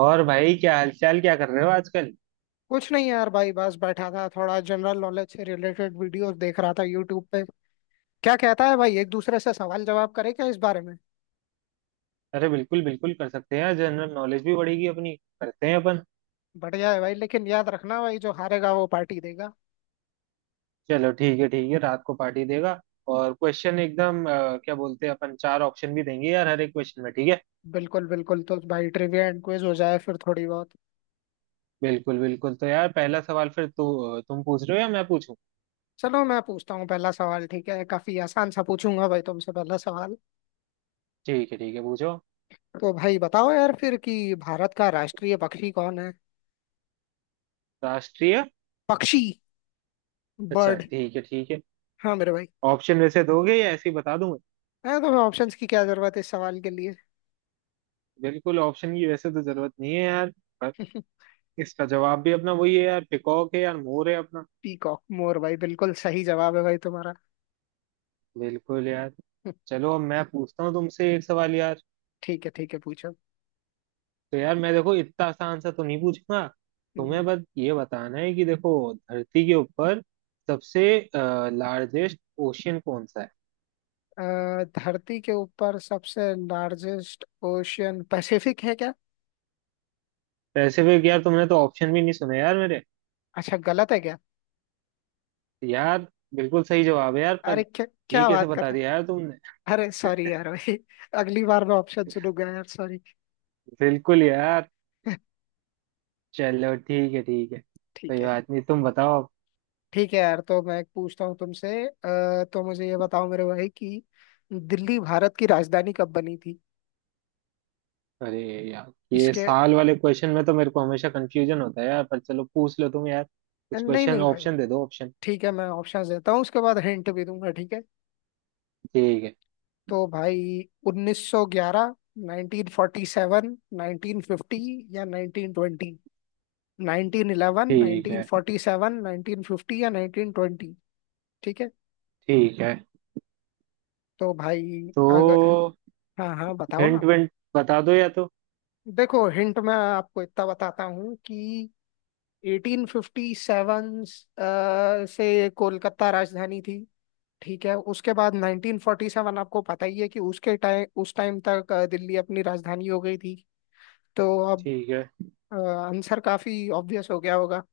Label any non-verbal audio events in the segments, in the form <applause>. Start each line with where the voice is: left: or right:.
right: और भाई, क्या हालचाल? क्या कर रहे हो आजकल?
left: कुछ नहीं यार भाई बस बैठा था थोड़ा जनरल नॉलेज से रिलेटेड वीडियोस देख रहा था यूट्यूब पे। क्या कहता है भाई एक दूसरे से सवाल जवाब करे क्या इस बारे में?
right: अरे, बिल्कुल बिल्कुल, कर सकते हैं। जनरल नॉलेज भी बढ़ेगी अपनी। करते हैं अपन।
left: बढ़िया है भाई, लेकिन याद रखना भाई जो हारेगा वो पार्टी देगा।
right: चलो, ठीक है ठीक है, रात को पार्टी देगा। और क्वेश्चन एकदम क्या बोलते हैं अपन, चार ऑप्शन भी देंगे यार हर एक क्वेश्चन में। ठीक है?
left: बिल्कुल बिल्कुल। तो भाई ट्रिविया एंड क्विज हो जाए फिर थोड़ी बहुत।
right: बिल्कुल बिल्कुल, तो यार पहला सवाल फिर तू तुम पूछ रहे हो या मैं पूछूं?
left: चलो मैं पूछता हूँ पहला सवाल। ठीक है, काफी आसान सा पूछूंगा भाई तुमसे पहला सवाल।
right: ठीक है ठीक है, पूछो।
left: तो भाई बताओ यार फिर कि भारत का राष्ट्रीय पक्षी कौन है?
right: राष्ट्रीय।
left: पक्षी।
right: अच्छा,
left: बर्ड।
right: ठीक है ठीक है।
left: हाँ मेरे भाई।
right: ऑप्शन वैसे दोगे या ऐसे ही बता दूं मैं?
left: है तुम्हें ऑप्शंस की क्या जरूरत है इस सवाल के लिए?
right: बिल्कुल, ऑप्शन की वैसे तो जरूरत नहीं है यार। पर,
left: <laughs>
right: इसका जवाब भी अपना वही है यार, पिकॉक है यार, मोर है अपना।
left: पीकॉक, मोर भाई, बिल्कुल सही जवाब है भाई तुम्हारा।
right: बिल्कुल यार।
left: <laughs>
right: चलो, अब मैं पूछता हूँ तुमसे एक सवाल यार।
left: ठीक है ठीक है, पूछो।
right: तो यार, मैं देखो इतना आसान सा तो नहीं पूछूंगा।
left: हम्म।
right: तुम्हें बस ये बताना है कि देखो धरती के ऊपर सबसे लार्जेस्ट ओशियन कौन सा है।
left: धरती के ऊपर सबसे लार्जेस्ट ओशियन पैसिफिक है क्या?
right: पैसिफिक? यार तुमने तो ऑप्शन भी नहीं सुने यार मेरे।
left: अच्छा, गलत है क्या?
right: यार, बिल्कुल सही जवाब है यार,
left: अरे
right: पर
left: क्या
right: ये
left: क्या
right: कैसे
left: बात कर
right: बता
left: रहे
right: दिया यार तुमने?
left: हैं? अरे सॉरी यार भाई, <laughs> अगली बार मैं ऑप्शन सुनूंगा यार, सॉरी।
right: बिल्कुल यार।
left: <laughs>
right: चलो, ठीक है ठीक है, कोई
left: ठीक है।
right: बात नहीं, तुम बताओ।
left: ठीक है यार, तो मैं पूछता हूँ तुमसे। तो मुझे ये बताओ मेरे भाई कि दिल्ली भारत की राजधानी कब बनी थी?
right: अरे यार, ये
left: इसके
right: साल वाले क्वेश्चन में तो मेरे को हमेशा कंफ्यूजन होता है यार, पर चलो पूछ लो तुम यार कुछ
left: नहीं
right: क्वेश्चन,
left: नहीं भाई,
right: ऑप्शन दे दो, ऑप्शन।
left: ठीक है, मैं ऑप्शन देता हूँ, उसके बाद हिंट भी दूंगा, ठीक है।
right: ठीक है
left: तो भाई, 1911, 1947, 1950 या 1920। 1911,
right: ठीक है
left: 1947, 1950 या 1920। ठीक है।
right: ठीक है,
left: तो भाई अगर
right: तो
left: हाँ हाँ बताओ ना।
right: हिंट विंट बता दो या तो।
left: देखो हिंट मैं आपको इतना बताता हूँ कि 1857 से कोलकाता राजधानी थी। ठीक है, उसके बाद 1947 आपको पता ही है कि उसके टाइम उस टाइम तक दिल्ली अपनी राजधानी हो गई थी। तो अब
right: ठीक है
left: आंसर काफी ऑब्वियस हो गया होगा।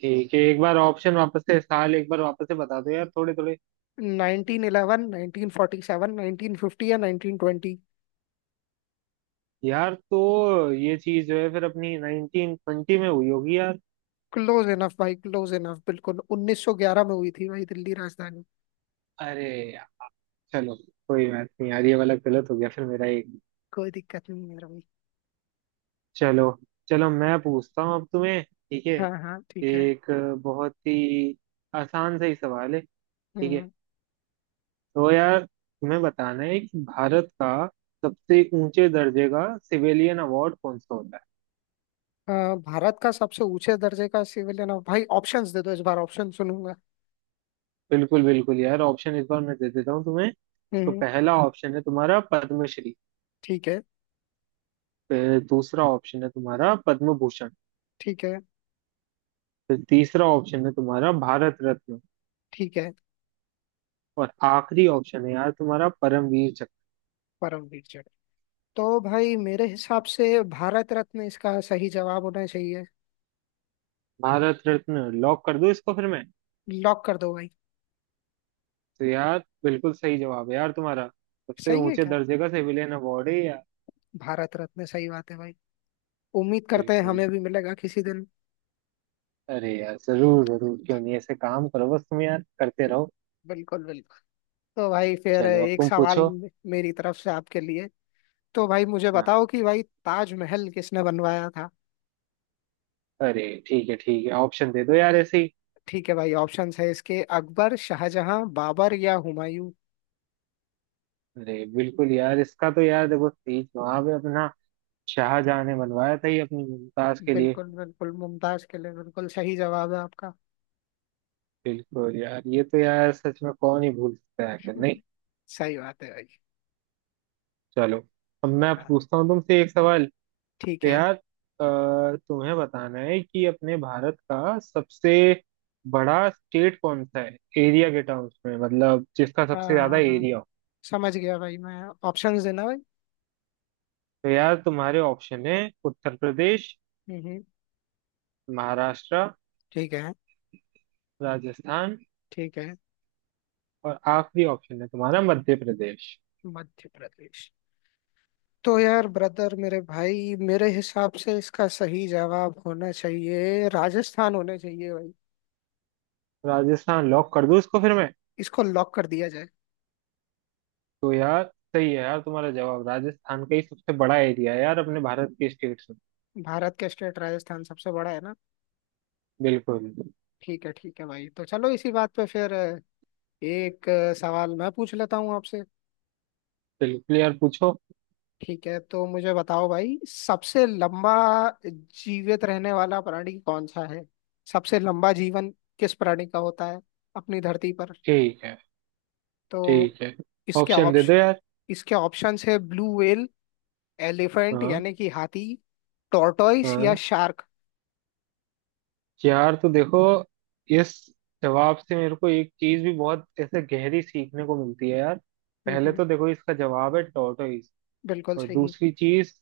right: ठीक है, एक बार ऑप्शन वापस से, साल एक बार वापस से बता दो यार, थोड़े थोड़े।
left: 1911, 1947, 1950 या 1920।
right: यार तो ये चीज जो है फिर अपनी 1920 में हुई होगी यार।
left: क्लोज इनफ भाई, क्लोज इनफ, बिल्कुल 1911 में हुई थी भाई दिल्ली राजधानी।
right: अरे यार, चलो कोई बात नहीं यार, ये वाला गलत हो गया फिर मेरा एक।
left: कोई दिक्कत नहीं है मेरा भाई।
right: चलो, चलो मैं पूछता हूँ अब तुम्हें। ठीक है?
left: हाँ हाँ ठीक है।
right: एक बहुत ही आसान सा ही सवाल है। ठीक है?
left: हम्म।
right: तो यार, तुम्हें बताना है कि भारत का सबसे ऊंचे दर्जे का सिविलियन अवार्ड कौन सा होता है।
left: भारत का सबसे ऊंचे दर्जे का सिविलियन ऑफ भाई, ऑप्शंस दे दो, इस बार ऑप्शन सुनूंगा।
right: बिल्कुल बिल्कुल यार, ऑप्शन इस बार मैं दे देता हूँ तुम्हें। तो
left: हम्म।
right: पहला ऑप्शन है तुम्हारा पद्मश्री।
left: ठीक है।
right: फिर दूसरा ऑप्शन है तुम्हारा पद्म भूषण।
left: ठीक है।
right: फिर तीसरा ऑप्शन है तुम्हारा भारत रत्न।
left: ठीक है।
right: और आखिरी ऑप्शन है यार तुम्हारा परमवीर चक्र।
left: परमवीर चटर्जी। तो भाई मेरे हिसाब से भारत रत्न इसका सही जवाब होना चाहिए।
right: भारत रत्न लॉक कर दूं इसको फिर मैं?
left: लॉक कर दो भाई।
right: तो यार बिल्कुल सही जवाब है यार तुम्हारा। सबसे
left: सही है
right: ऊंचे
left: क्या?
right: दर्जे का सिविलियन अवार्ड है यार।
left: भारत रत्न, सही बात है भाई। उम्मीद करते हैं
right: बिल्कुल।
left: हमें भी मिलेगा किसी दिन।
right: अरे यार, जरूर जरूर, क्यों नहीं, ऐसे काम करो बस तुम यार, करते रहो।
left: बिल्कुल बिल्कुल। तो भाई फिर
right: चलो, अब
left: एक
right: तुम
left: सवाल
right: पूछो।
left: मेरी तरफ से आपके लिए। तो भाई मुझे
right: हाँ।
left: बताओ कि भाई ताजमहल किसने बनवाया था?
right: अरे ठीक है ठीक है, ऑप्शन दे दो यार ऐसे ही।
left: ठीक है भाई, ऑप्शंस है इसके, अकबर, शाहजहां, बाबर या हुमायूं।
right: अरे बिल्कुल यार, इसका तो यार देखो सही जवाब है अपना, शाहजहां ने बनवाया था ये अपनी मुमताज के लिए।
left: बिल्कुल बिल्कुल, मुमताज के लिए, बिल्कुल सही जवाब है आपका।
right: बिल्कुल यार, ये तो यार सच में कौन ही भूल सकता है आखिर, नहीं?
left: <laughs> सही बात है भाई।
right: चलो, अब मैं
left: हाँ।
right: पूछता हूँ तुमसे एक सवाल।
left: ठीक
right: तो
left: है।
right: यार तुम्हें बताना है कि अपने भारत का सबसे बड़ा स्टेट कौन सा है एरिया के टर्म्स में, मतलब जिसका
left: हाँ
right: सबसे ज्यादा
left: हाँ हाँ,
right: एरिया हो।
left: समझ गया भाई मैं। ऑप्शंस देना भाई।
right: तो यार, तुम्हारे ऑप्शन है उत्तर प्रदेश,
left: हम्म, हम्म।
right: महाराष्ट्र,
left: ठीक है।
right: राजस्थान,
left: ठीक है।
right: और आखिरी ऑप्शन है तुम्हारा मध्य प्रदेश।
left: मध्य प्रदेश। तो यार ब्रदर, मेरे भाई, मेरे हिसाब से इसका सही जवाब होना चाहिए, राजस्थान होना चाहिए भाई।
right: राजस्थान लॉक कर दूं इसको फिर मैं?
left: इसको लॉक कर दिया जाए।
right: तो यार सही है यार तुम्हारा जवाब, राजस्थान का ही सबसे बड़ा एरिया है यार अपने भारत के स्टेट्स में।
left: भारत के स्टेट राजस्थान सबसे बड़ा है ना।
right: बिल्कुल।
left: ठीक है भाई, तो चलो इसी बात पे फिर एक सवाल मैं पूछ लेता हूँ आपसे।
right: बिल्कुल यार, पूछो।
left: ठीक है, तो मुझे बताओ भाई, सबसे लंबा जीवित रहने वाला प्राणी कौन सा है? सबसे लंबा जीवन किस प्राणी का होता है अपनी धरती पर?
right: ठीक है,
left: तो
right: ठीक है
left: इसके
right: ऑप्शन दे दो
left: ऑप्शन,
right: यार।
left: इसके ऑप्शंस है, ब्लू व्हेल, एलिफेंट
right: हाँ
left: यानी कि हाथी, टॉर्टोइस या
right: हाँ।
left: शार्क।
right: यार तो देखो, इस जवाब से मेरे को एक चीज भी बहुत ऐसे गहरी सीखने को मिलती है यार। पहले
left: हम्म,
right: तो देखो इसका जवाब है टॉर्टोइज।
left: बिल्कुल
right: और
left: सही।
right: दूसरी चीज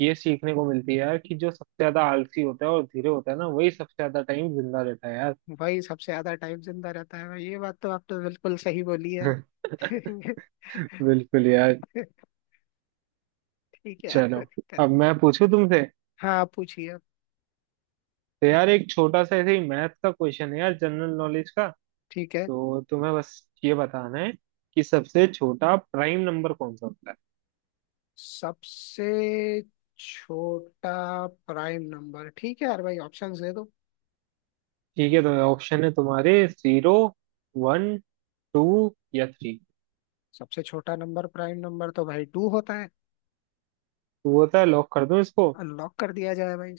right: ये सीखने को मिलती है यार कि जो सबसे ज्यादा आलसी होता है और धीरे होता है ना, वही सबसे ज्यादा टाइम जिंदा रहता है यार।
left: भाई सबसे ज्यादा टाइम जिंदा रहता है भाई, ये बात तो आपने बिल्कुल सही बोली है।
right: <laughs>
left: <laughs>
right: बिल्कुल यार।
left: ठीक है यार, कोई
right: चलो,
left: दिक्कत
right: अब
left: नहीं।
right: मैं पूछूं तुमसे।
left: हाँ आप पूछिए अब।
right: तो यार, एक छोटा सा ऐसे ही मैथ का क्वेश्चन है यार, जनरल नॉलेज का।
left: ठीक है।
right: तो तुम्हें बस ये बताना है कि सबसे छोटा प्राइम नंबर कौन सा होता है।
left: सबसे छोटा प्राइम नंबर, ठीक है यार भाई, ऑप्शंस दे दो।
right: ठीक है, तो ऑप्शन है तुम्हारे जीरो, वन, टू या थ्री।
left: सबसे छोटा नंबर, प्राइम नंबर तो भाई टू होता है।
right: तो वो था? लॉक कर दूं इसको?
left: अनलॉक कर दिया जाए भाई।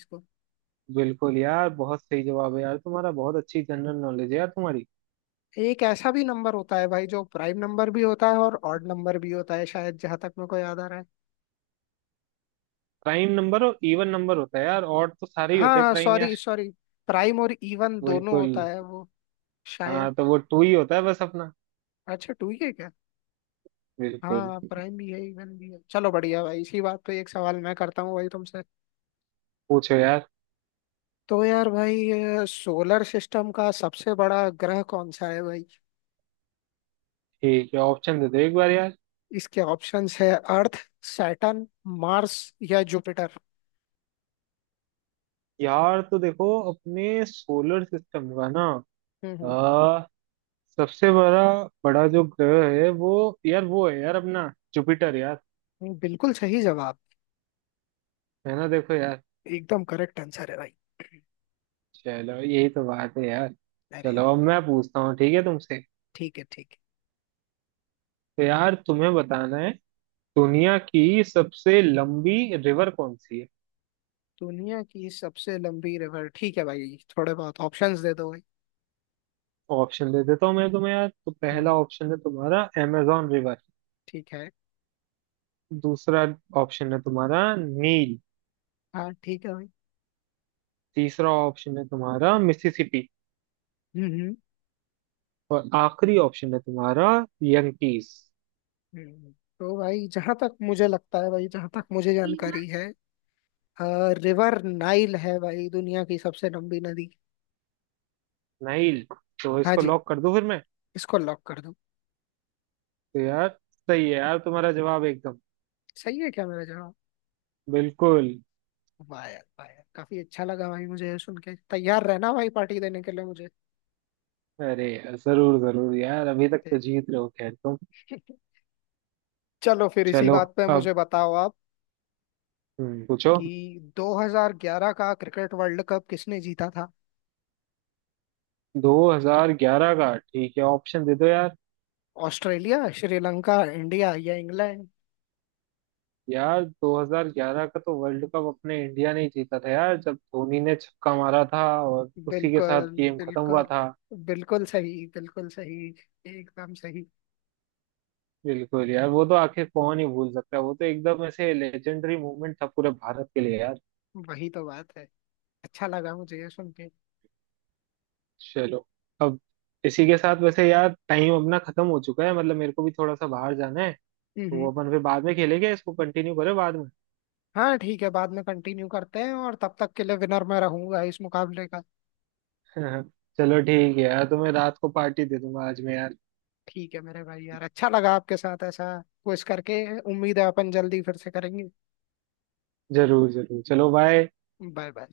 right: बिल्कुल यार, बहुत सही जवाब है यार तुम्हारा, बहुत अच्छी जनरल नॉलेज है यार तुम्हारी।
left: एक ऐसा भी नंबर होता है भाई जो प्राइम नंबर भी होता है और ऑड नंबर भी होता है, शायद, जहां तक मेरे को याद आ रहा है।
right: प्राइम नंबर और इवन नंबर होता है यार, और तो सारे ही
left: हाँ
right: होते हैं
left: हाँ
right: प्राइम यार।
left: Sorry sorry. प्राइम और इवन दोनों
right: बिल्कुल।
left: होता है वो, शायद।
right: हाँ, तो वो टू ही होता है बस अपना।
left: अच्छा, टू ही है क्या?
right: बिल्कुल।
left: हाँ, प्राइम भी है इवन भी है। चलो बढ़िया भाई, इसी बात पे एक सवाल मैं करता हूँ भाई तुमसे।
right: पूछो यार।
left: तो यार भाई, सोलर सिस्टम का सबसे बड़ा ग्रह कौन सा है भाई?
right: ठीक है, ऑप्शन दे दो एक बार यार।
left: इसके ऑप्शंस है, अर्थ, सैटर्न, मार्स या जुपिटर।
right: यार तो देखो अपने सोलर सिस्टम का ना,
left: हम्म,
right: आ, सबसे बड़ा बड़ा जो ग्रह है वो, यार वो है यार अपना जुपिटर यार।
left: बिल्कुल सही जवाब,
right: है ना? देखो यार।
left: एकदम करेक्ट आंसर है भाई।
right: चलो, यही तो बात है यार।
left: अरे
right: चलो अब मैं पूछता हूँ, ठीक है, तुमसे।
left: ठीक है, ठीक है।
right: तो यार तुम्हें बताना है दुनिया की सबसे लंबी रिवर कौन सी है।
left: दुनिया की सबसे लंबी रिवर, ठीक है भाई, थोड़े बहुत ऑप्शंस दे दो भाई।
right: ऑप्शन दे देता हूँ मैं तुम्हें यार, तो
left: हम्म,
right: पहला
left: हम्म।
right: ऑप्शन है तुम्हारा amazon रिवर।
left: ठीक है।
right: दूसरा ऑप्शन है तुम्हारा नील।
left: हाँ ठीक है भाई।
right: तीसरा ऑप्शन है तुम्हारा मिसिसिपी।
left: हम्म, हम्म।
right: और आखिरी ऑप्शन है तुम्हारा यंकीस।
left: हम्म। हम्म। तो भाई जहां तक मुझे लगता है भाई, जहां तक मुझे जानकारी है, रिवर नाइल है भाई दुनिया की सबसे लंबी नदी।
right: नाइल? तो
left: हाँ
right: इसको
left: जी।
right: लॉक कर दूं फिर मैं?
left: इसको लॉक कर दो।
right: तो यार सही है यार तुम्हारा जवाब एकदम।
left: सही है क्या मेरा जवाब?
right: बिल्कुल।
left: वाह यार, वाह यार, काफी अच्छा लगा भाई मुझे ये सुन के। तैयार रहना भाई, पार्टी देने के लिए मुझे।
right: अरे, जरूर जरूर यार, अभी तक तो
left: ठीक।
right: जीत रहे हो खैर तुम।
left: <laughs> चलो फिर इसी
right: चलो,
left: बात पे
right: अब
left: मुझे बताओ आप
right: पूछो।
left: कि 2011 का क्रिकेट वर्ल्ड कप किसने जीता था?
right: 2011 का? ठीक है, ऑप्शन दे दो यार।
left: ऑस्ट्रेलिया, श्रीलंका, इंडिया या इंग्लैंड।
right: यार 2011 का तो वर्ल्ड कप अपने इंडिया ने ही जीता था यार, जब धोनी ने छक्का मारा था और उसी के साथ
left: बिल्कुल
right: गेम खत्म
left: बिल्कुल,
right: हुआ था।
left: बिल्कुल सही, बिल्कुल सही, एकदम सही।
right: बिल्कुल यार, वो तो आखिर कौन ही भूल सकता है, वो तो एकदम ऐसे लेजेंडरी मूवमेंट था पूरे भारत के लिए यार।
left: वही तो बात है। अच्छा लगा मुझे ये सुन के।
right: चलो, अब इसी के साथ वैसे यार टाइम अपना खत्म हो चुका है, मतलब मेरे को भी थोड़ा सा बाहर जाना है।
left: हम्म,
right: तो वो अपन फिर बाद में खेलेंगे, इसको कंटिन्यू करें बाद में?
left: हाँ ठीक है, बाद में कंटिन्यू करते हैं, और तब तक के लिए विनर मैं रहूंगा इस मुकाबले का।
right: <laughs> चलो ठीक है यार, तुम्हें रात को पार्टी दे दूंगा आज मैं यार।
left: ठीक है मेरे भाई यार, अच्छा लगा आपके साथ ऐसा कुछ करके, उम्मीद है अपन जल्दी फिर से करेंगे।
right: जरूर जरूर, चलो बाय।
left: Bye bye.